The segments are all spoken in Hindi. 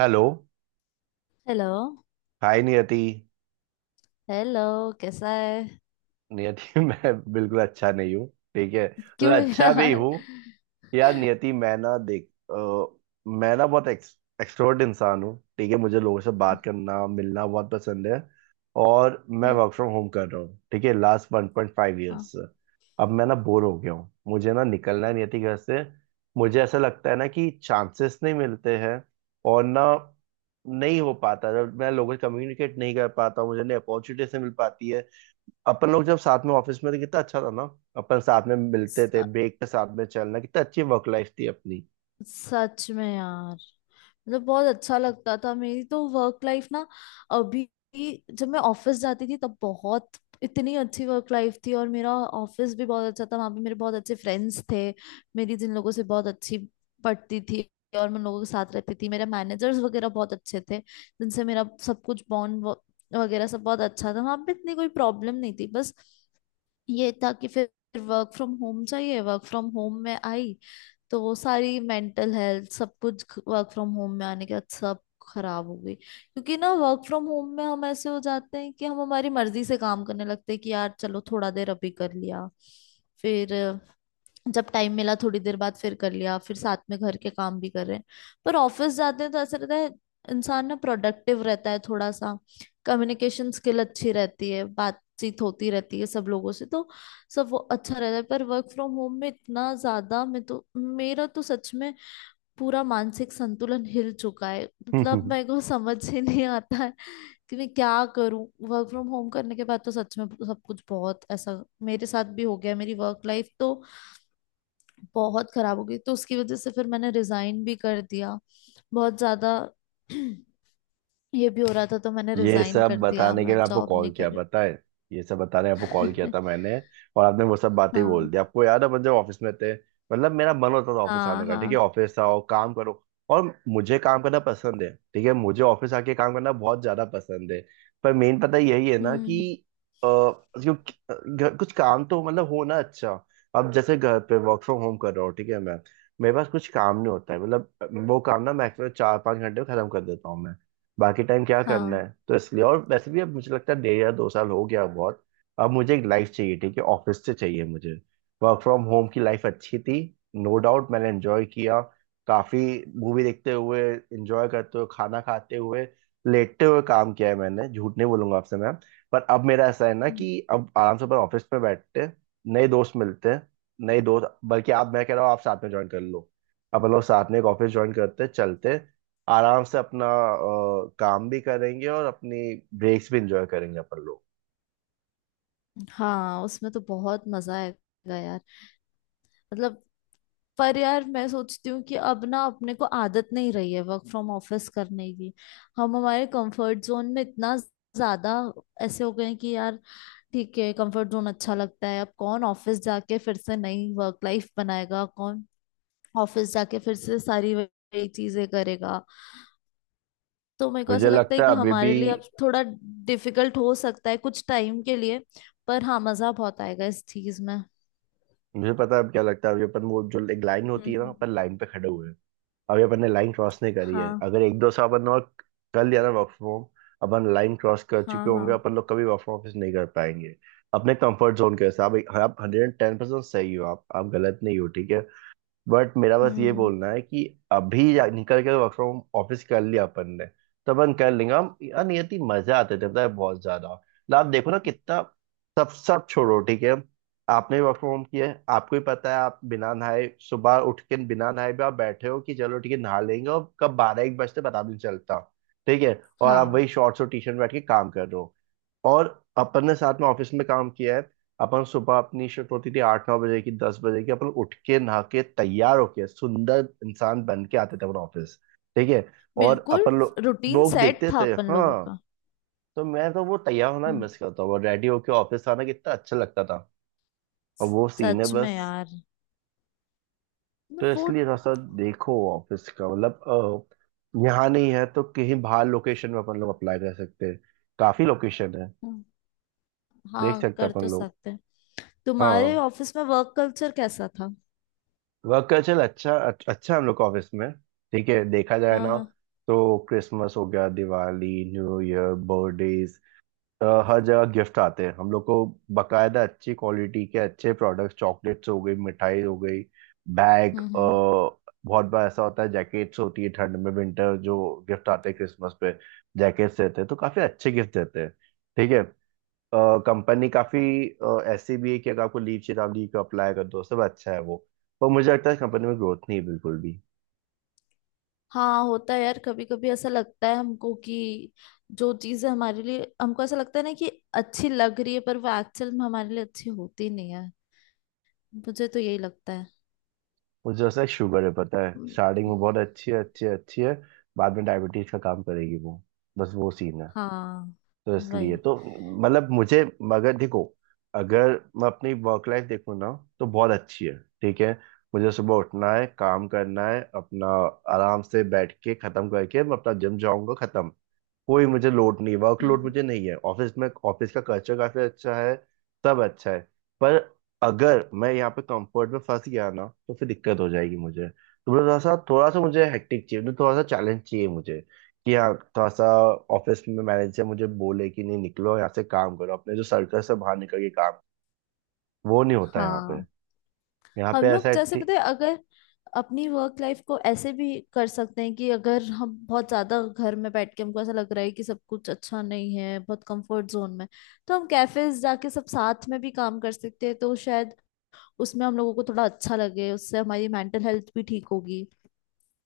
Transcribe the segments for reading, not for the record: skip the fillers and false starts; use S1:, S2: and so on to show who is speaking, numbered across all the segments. S1: Hello.
S2: Hello.
S1: Hi Niyati.
S2: Hello. कैसा है?
S1: नियति, मैं बिल्कुल अच्छा नहीं हूँ। ठीक है, मतलब
S2: क्यों
S1: अच्छा भी
S2: यार?
S1: हूँ। यार नियति, मैं ना देख मैं ना बहुत एक्सट्रोवर्ट इंसान हूँ। ठीक है, मुझे लोगों से बात करना मिलना बहुत पसंद है। और मैं
S2: हम्म,
S1: वर्क फ्रॉम होम कर रहा हूँ, ठीक है, लास्ट वन पॉइंट फाइव
S2: हाँ,
S1: ईयर्स से। अब मैं ना बोर हो गया हूँ, मुझे ना निकलना है नियति घर से। मुझे ऐसा लगता है ना कि चांसेस नहीं मिलते हैं और ना नहीं हो पाता, जब मैं लोगों से कम्युनिकेट नहीं कर पाता हूँ मुझे नहीं अपॉर्चुनिटी से मिल पाती है। अपन लोग जब साथ में ऑफिस में थे कितना अच्छा था ना। अपन साथ में मिलते
S2: स-
S1: थे ब्रेक के साथ में चलना, कितना अच्छी वर्क लाइफ थी अपनी।
S2: सच में यार। मतलब बहुत अच्छा लगता था। मेरी तो वर्क लाइफ ना अभी जब मैं ऑफिस जाती थी तब बहुत इतनी अच्छी वर्क लाइफ थी। और मेरा ऑफिस भी बहुत अच्छा था, वहां पे मेरे बहुत अच्छे फ्रेंड्स थे। मेरी जिन लोगों से बहुत अच्छी पड़ती थी और मैं उन लोगों के साथ रहती थी। मेरे मैनेजर्स वगैरह बहुत अच्छे थे, जिनसे मेरा सब कुछ बॉन्ड वगैरह सब बहुत अच्छा था। वहां पे इतनी कोई प्रॉब्लम नहीं थी। बस ये था कि फिर वर्क फ्रॉम होम चाहिए। वर्क फ्रॉम होम में आई तो वो सारी मेंटल हेल्थ सब कुछ वर्क फ्रॉम होम में आने के बाद सब खराब हो गई। क्योंकि ना वर्क फ्रॉम होम में हम ऐसे हो जाते हैं कि हम हमारी मर्जी से काम करने लगते हैं कि यार चलो थोड़ा देर अभी कर लिया। फिर जब टाइम मिला थोड़ी देर बाद फिर कर लिया। फिर साथ में घर के काम भी कर रहे हैं। पर ऑफिस जाते हैं तो ऐसा रहता है, इंसान ना प्रोडक्टिव रहता है थोड़ा सा। कम्युनिकेशन स्किल अच्छी रहती है, बातचीत होती रहती है सब लोगों से, तो सब वो अच्छा रहता है। पर वर्क फ्रॉम होम में इतना ज्यादा मैं तो, मेरा तो सच में पूरा मानसिक संतुलन हिल चुका है। मतलब मेरे को समझ ही नहीं आता है कि मैं क्या करूं। वर्क फ्रॉम होम करने के बाद तो सच में सब कुछ बहुत ऐसा मेरे साथ भी हो गया। मेरी वर्क लाइफ तो बहुत खराब हो गई, तो उसकी वजह से फिर मैंने रिजाइन भी कर दिया। बहुत ज्यादा ये भी हो रहा था तो मैंने
S1: ये
S2: रिजाइन
S1: सब
S2: कर दिया,
S1: बताने के
S2: मैं
S1: लिए आपको
S2: जॉब
S1: कॉल
S2: नहीं
S1: किया,
S2: कर
S1: पता है। ये सब बताने आपको कॉल किया
S2: रही।
S1: था मैंने। और आपने वो सब बातें बोल दी।
S2: हाँ।
S1: आपको याद है अपन जब ऑफिस में थे, मतलब मेरा मन होता था ऑफिस
S2: हाँ
S1: आने का। ठीक है,
S2: हाँ।
S1: ऑफिस आओ, काम करो। और मुझे काम करना पसंद है, ठीक है, मुझे ऑफिस आके काम करना बहुत ज्यादा पसंद है। पर मेन पता यही है ना कि
S2: हम्म।
S1: अ, जो कुछ काम तो मतलब हो ना अच्छा। अब जैसे घर पे वर्क फ्रॉम होम कर रहा हूँ ठीक है मैं, मेरे पास कुछ काम नहीं होता है, मतलब वो काम ना मैक्सिमम 4-5 घंटे में खत्म कर देता हूँ मैं। बाकी टाइम क्या करना
S2: हाँ।
S1: है? तो इसलिए, और वैसे भी अब मुझे लगता है 1.5 या 2 साल हो गया बहुत। अब मुझे एक लाइफ चाहिए, ठीक है, ऑफिस से चाहिए मुझे। वर्क फ्रॉम होम की लाइफ अच्छी थी, नो डाउट, मैंने एंजॉय किया काफी। मूवी देखते हुए, एंजॉय करते हुए, खाना खाते हुए, लेटते हुए काम किया है मैंने, झूठ नहीं बोलूंगा आपसे मैम। पर अब मेरा ऐसा है ना
S2: हम्म,
S1: कि अब आराम से अपन ऑफिस में बैठते हैं, नए दोस्त मिलते हैं। नए दोस्त, बल्कि आप, मैं कह रहा हूँ आप साथ में ज्वाइन कर लो। अपन लोग साथ में एक ऑफिस ज्वाइन करते हैं, चलते हैं। आराम से अपना काम भी करेंगे और अपनी ब्रेक्स भी इंजॉय करेंगे अपन लोग।
S2: हाँ उसमें तो बहुत मजा आएगा यार। मतलब पर यार मैं सोचती हूँ कि अब ना अपने को आदत नहीं रही है वर्क फ्रॉम ऑफिस करने की। हम हमारे कंफर्ट जोन में इतना ज्यादा ऐसे हो गए हैं कि यार ठीक है, कंफर्ट जोन अच्छा लगता है। अब कौन ऑफिस जाके फिर से नई वर्क लाइफ बनाएगा? कौन ऑफिस जाके फिर से सारी वही चीजें करेगा? तो मेरे को ऐसा
S1: मुझे
S2: लगता
S1: लगता
S2: है
S1: है
S2: कि
S1: अभी भी
S2: हमारे लिए अब थोड़ा डिफिकल्ट हो सकता है कुछ टाइम के लिए। पर हाँ, मजा बहुत आएगा इस चीज में।
S1: मुझे पता है अब क्या लगता है। अभी अपन, वो जो एक लाइन
S2: हम्म
S1: होती है ना,
S2: हम्म।
S1: अपन लाइन पे खड़े हुए हैं। अभी अपन ने लाइन क्रॉस नहीं करी है।
S2: हाँ।
S1: अगर 1-2 साल अपन और कर लिया ना वर्क फ्रॉम होम, अपन लाइन क्रॉस कर
S2: हाँ
S1: चुके
S2: हाँ।
S1: होंगे। अपन लोग कभी वर्क फ्रॉम ऑफिस नहीं कर पाएंगे अपने कंफर्ट जोन के हिसाब। आप 110% सही हो, आप गलत नहीं हो, ठीक है। बट मेरा बस ये
S2: हम्म।
S1: बोलना है कि अभी निकल के वर्क फ्रॉम ऑफिस कर लिया अपन ने, तो अपन कर लेंगे। हम, यार नियति, मजे आते थे पता है बहुत ज्यादा। मतलब आप देखो ना, कितना। सब सब छोड़ो, ठीक है। आपने वर्क फ्रॉम होम किया है, आपको ही पता है। आप बिना नहाए, सुबह उठ के बिना नहाए भी आप बैठे हो कि चलो ठीक है नहा लेंगे, और कब 12-1 बजते पता भी नहीं चलता। ठीक है, और आप
S2: हाँ
S1: वही शॉर्ट्स और टी शर्ट में बैठ के काम कर रहे हो। और अपन ने साथ में ऑफिस में काम किया है। अपन सुबह, अपनी शिफ्ट होती थी 8-9 बजे की, 10 बजे की, अपन उठ के नहा के तैयार होके सुंदर इंसान बन के आते थे अपन ऑफिस। ठीक है, और
S2: बिल्कुल।
S1: अपन
S2: रूटीन
S1: लोग
S2: सेट
S1: देखते
S2: था
S1: थे।
S2: अपन लोगों
S1: हाँ,
S2: का।
S1: तो मैं तो वो तैयार होना
S2: हम्म,
S1: मिस करता हूँ। रेडी होके ऑफिस आना कितना अच्छा लगता था। और वो सीन है
S2: सच में
S1: बस।
S2: यार। मैं
S1: तो
S2: वो।
S1: इसलिए थोड़ा सा देखो, ऑफिस का मतलब यहाँ नहीं है तो कहीं बाहर लोकेशन में अपन लोग अप्लाई कर सकते हैं। काफी लोकेशन है,
S2: हम्म।
S1: देख
S2: हाँ
S1: सकते हैं
S2: कर तो
S1: अपन लोग।
S2: सकते हैं। तुम्हारे
S1: हाँ,
S2: ऑफिस में वर्क कल्चर कैसा था?
S1: वर्क कल्चर अच्छा अच्छा है हम लोग का ऑफिस में। ठीक है, देखा जाए
S2: हाँ
S1: ना
S2: हाँ।
S1: तो क्रिसमस हो गया, दिवाली, न्यू ईयर, बर्थडेज, हर जगह गिफ्ट आते हैं हम लोग को। बकायदा अच्छी क्वालिटी के अच्छे प्रोडक्ट्स, चॉकलेट्स हो गई, मिठाई हो गई, बैग,
S2: हम्म हम्म।
S1: बहुत बार ऐसा होता है जैकेट्स होती है ठंड में, विंटर जो गिफ्ट आते हैं क्रिसमस पे जैकेट्स देते हैं, तो काफी अच्छे गिफ्ट देते हैं। ठीक है, कंपनी काफी ऐसी भी है कि अगर आपको लीव चेतावनी को अप्लाई कर दो, सब अच्छा है वो। पर मुझे लगता है कंपनी में ग्रोथ नहीं है बिल्कुल भी।
S2: हाँ होता है यार, कभी कभी ऐसा लगता है हमको कि जो चीजें हमारे लिए हमको ऐसा लगता है ना कि अच्छी लग रही है, पर वो एक्चुअल में हमारे लिए अच्छी होती नहीं है। मुझे तो यही लगता है।
S1: मुझे ऐसा शुगर है पता है,
S2: हम्म,
S1: स्टार्टिंग में बहुत अच्छी है, अच्छी है, अच्छी है। बाद में डायबिटीज का काम करेगी वो। बस वो सीन है।
S2: हाँ
S1: तो इसलिए
S2: वही।
S1: तो, मतलब मुझे, मगर देखो, अगर मैं अपनी वर्क लाइफ देखूँ ना तो बहुत अच्छी है। ठीक है, मुझे सुबह उठना है, काम करना है अपना, आराम से बैठ के खत्म करके मैं अपना जिम जाऊंगा, खत्म। कोई मुझे लोड नहीं,
S2: हम्म,
S1: वर्कलोड
S2: हम्म।
S1: मुझे नहीं है ऑफिस में। ऑफिस का कल्चर काफी अच्छा है, सब अच्छा है। पर अगर मैं यहाँ पे कंफर्ट में फंस गया ना तो फिर दिक्कत हो जाएगी मुझे, तो मुझे थोड़ा सा, थोड़ा सा मुझे हेक्टिक चाहिए, मुझे थोड़ा सा चैलेंज चाहिए मुझे। कि हाँ, थोड़ा सा ऑफिस में मैनेजर मुझे बोले कि नहीं, निकलो यहाँ से, काम करो अपने जो सर्कल से बाहर निकल के काम। वो नहीं होता यहाँ पे।
S2: हाँ
S1: यहाँ पे
S2: हम
S1: ऐसा
S2: लोग
S1: है
S2: जैसे
S1: ठी-
S2: पता है अगर अपनी वर्क लाइफ को ऐसे भी कर सकते हैं कि अगर हम बहुत ज्यादा घर में बैठ के हमको ऐसा लग रहा है कि सब कुछ अच्छा नहीं है, बहुत कंफर्ट जोन में, तो हम कैफेज जाके सब साथ में भी काम कर सकते हैं तो शायद उसमें हम लोगों को थोड़ा अच्छा लगे। उससे हमारी मेंटल हेल्थ भी ठीक होगी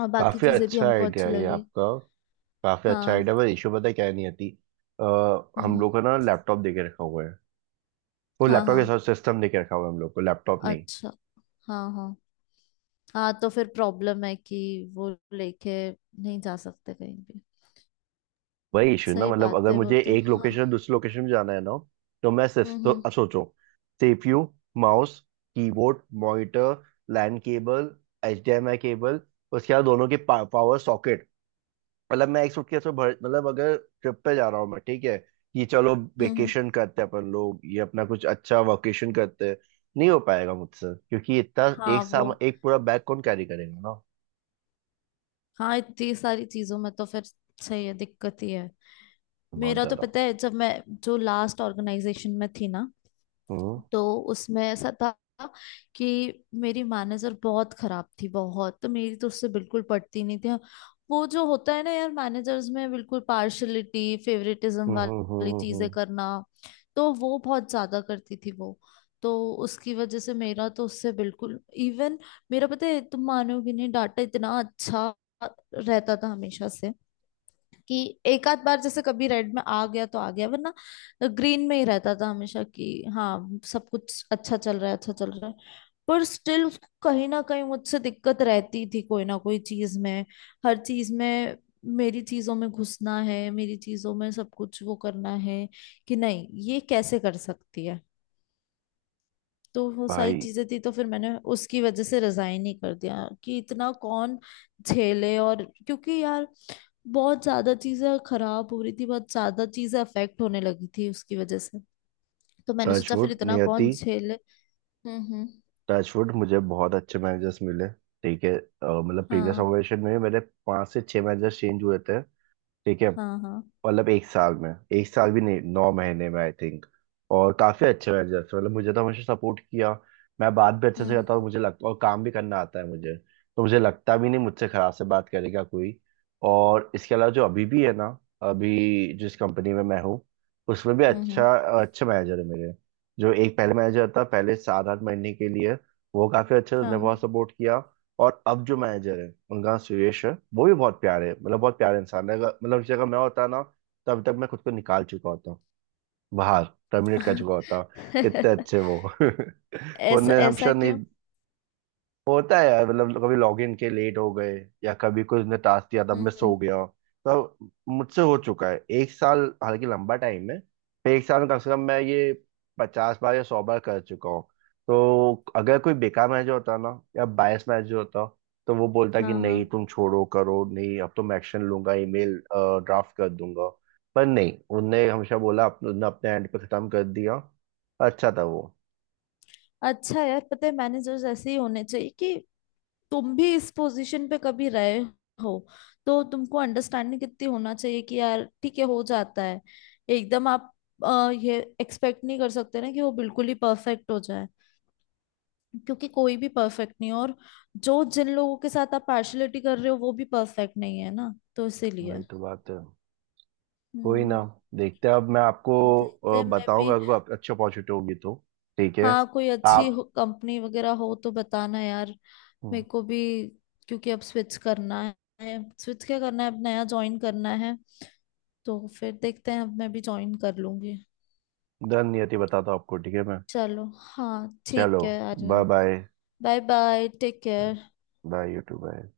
S2: और बाकी
S1: काफी
S2: चीजें भी
S1: अच्छा
S2: हमको
S1: आइडिया
S2: अच्छी
S1: है ये
S2: लगे।
S1: आपका। काफी अच्छा
S2: हाँ।
S1: आइडिया, पर इशू पता है क्या है, नहीं आती। अ,
S2: हम्म
S1: हम
S2: हम्म,
S1: लोग का ना लैपटॉप दे के रखा हुआ है। वो
S2: हाँ
S1: लैपटॉप
S2: हाँ।
S1: के साथ सिस्टम दे के रखा हुआ है, हम लोग को लैपटॉप नहीं।
S2: अच्छा। हाँ हाँ। हाँ तो फिर प्रॉब्लम है कि वो लेके नहीं जा सकते कहीं भी।
S1: वही इशू ना,
S2: सही
S1: मतलब
S2: बात
S1: अगर
S2: है वो
S1: मुझे
S2: तो,
S1: एक
S2: हाँ।
S1: लोकेशन से दूसरी लोकेशन में जाना है ना, तो मैं तो
S2: हम्म।
S1: सोचो, CPU, mouse, keyboard, monitor, LAN cable, HDMI cable, उसके बाद दोनों के पावर सॉकेट। मतलब मैं एक सुटकेस में भर, मतलब अगर ट्रिप पे जा रहा हूँ मैं, ठीक है, कि चलो
S2: हम्म हम्म,
S1: वेकेशन करते हैं अपन लोग, ये अपना कुछ अच्छा वकेशन करते हैं, नहीं हो पाएगा मुझसे, क्योंकि इतना
S2: हाँ
S1: एक
S2: वो।
S1: साम, एक पूरा बैग कौन कैरी करेगा ना।
S2: हाँ इतनी सारी चीजों में तो फिर सही है, दिक्कत ही है।
S1: बहुत
S2: मेरा तो
S1: ज्यादा।
S2: पता है, जब मैं जो लास्ट ऑर्गेनाइजेशन में थी ना,
S1: हम्म
S2: तो उसमें ऐसा था कि मेरी मैनेजर बहुत खराब थी, बहुत। तो मेरी तो उससे बिल्कुल पटती नहीं थी। वो जो होता है ना यार, मैनेजर्स में बिल्कुल पार्शलिटी फेवरेटिज्म
S1: हम्म,
S2: वाली चीजें
S1: हम्म।
S2: करना, तो वो बहुत ज्यादा करती थी वो। तो उसकी वजह से मेरा तो उससे बिल्कुल इवन, मेरा पता है तुम मानोगे नहीं, डाटा इतना अच्छा रहता था हमेशा से कि एक आध बार जैसे कभी रेड में आ गया तो आ गया, वरना ग्रीन में ही रहता था हमेशा कि हाँ सब कुछ अच्छा चल रहा है, अच्छा चल रहा है। पर स्टिल उसको कहीं ना कहीं मुझसे दिक्कत रहती थी, कोई ना कोई चीज में, हर चीज में। मेरी चीजों में घुसना है, मेरी चीजों में सब कुछ वो करना है कि नहीं ये कैसे कर सकती है। तो वो सारी
S1: भाई,
S2: चीजें थी, तो फिर मैंने उसकी वजह से रिजाइन ही कर दिया कि इतना कौन झेले। और क्योंकि यार बहुत ज्यादा चीजें खराब हो रही थी, बहुत ज्यादा चीजें अफेक्ट होने लगी थी उसकी वजह से। तो मैंने सोचा फिर
S1: टचवुड
S2: इतना
S1: नियति,
S2: कौन झेले। हम्म।
S1: टचवुड, मुझे बहुत अच्छे मैनेजर्स मिले, ठीक है। मतलब प्रीवियस
S2: हाँ
S1: ऑर्गेनाइजेशन में मेरे 5 से 6 मैनेजर्स चेंज हुए थे, ठीक है,
S2: हाँ। हाँ।
S1: मतलब 1 साल में, 1 साल भी नहीं, 9 महीने में आई थिंक। और काफी अच्छे मैनेजर थे, मतलब मुझे तो हमेशा सपोर्ट किया। मैं बात भी अच्छे से करता हूँ
S2: हम्म
S1: मुझे लगता, और काम भी करना आता है मुझे, तो मुझे लगता भी नहीं मुझसे खराब से बात करेगा कोई। और इसके अलावा जो अभी भी है ना, अभी जिस कंपनी में मैं हूँ, उसमें भी
S2: हम्म।
S1: अच्छा, अच्छे मैनेजर है मेरे। जो एक पहले मैनेजर था, पहले 7-8 महीने के लिए, वो काफी अच्छे थे,
S2: हाँ
S1: उन्होंने
S2: हाँ।
S1: बहुत सपोर्ट किया। और अब जो मैनेजर है उनका नाम सुरेश है, वो भी बहुत प्यारे, मतलब बहुत प्यारे इंसान है। मतलब जगह मैं होता ना, तो अभी तक मैं खुद को निकाल चुका होता, बाहर, टर्मिनेट कर चुका होता। इतने अच्छे वो,
S2: ऐसा
S1: वरना हम
S2: ऐसा
S1: शायद
S2: क्यों?
S1: नहीं। होता है यार, मतलब कभी लॉगिन के लेट हो गए, या कभी कोई उसने टास्क दिया था
S2: हम्म
S1: मिस
S2: हम्म,
S1: हो गया, तो मुझसे हो चुका है। 1 साल हालांकि लंबा टाइम है, पर 1 साल में कम से कम मैं ये 50 बार या 100 बार कर चुका हूँ। तो अगर कोई बेकार मैनेजर होता ना, या बायस मैनेजर होता, तो वो बोलता कि
S2: हाँ हाँ।
S1: नहीं, तुम छोड़ो करो, नहीं अब तो मैं एक्शन लूंगा, ईमेल ड्राफ्ट कर दूंगा। पर नहीं, उनने हमेशा बोला, उनने अपने एंड पे खत्म कर दिया। अच्छा था वो।
S2: अच्छा यार, पता है मैनेजर्स ऐसे ही होने चाहिए कि तुम भी इस पोजीशन पे कभी रहे हो, तो तुमको अंडरस्टैंडिंग कितनी होना चाहिए कि यार ठीक है, हो जाता है। एकदम आप ये एक्सपेक्ट नहीं कर सकते ना कि वो बिल्कुल ही परफेक्ट हो जाए। क्योंकि कोई भी परफेक्ट नहीं है, और जो जिन लोगों के साथ आप पार्शलिटी कर रहे हो वो भी परफेक्ट नहीं है ना, तो इसीलिए।
S1: वही तो बात है, कोई ना,
S2: हम्म।
S1: देखते हैं, अब मैं आपको
S2: देखते हैं मैं भी।
S1: बताऊंगा, अगर आप अच्छी अपॉर्चुनिटी होगी तो, ठीक है
S2: हाँ कोई अच्छी
S1: आप।
S2: कंपनी वगैरह हो तो बताना यार, मेरे
S1: हम्म,
S2: को भी। क्योंकि अब स्विच करना है, स्विच क्या करना है, अब नया ज्वाइन करना है। तो फिर देखते हैं, अब मैं भी ज्वाइन कर लूंगी।
S1: धन्यति, बताता हूँ आपको, ठीक है मैं।
S2: चलो हाँ
S1: चलो
S2: ठीक है
S1: bye
S2: Aryan.
S1: Bye.
S2: Bye bye, take care.
S1: Bye YouTube, bye.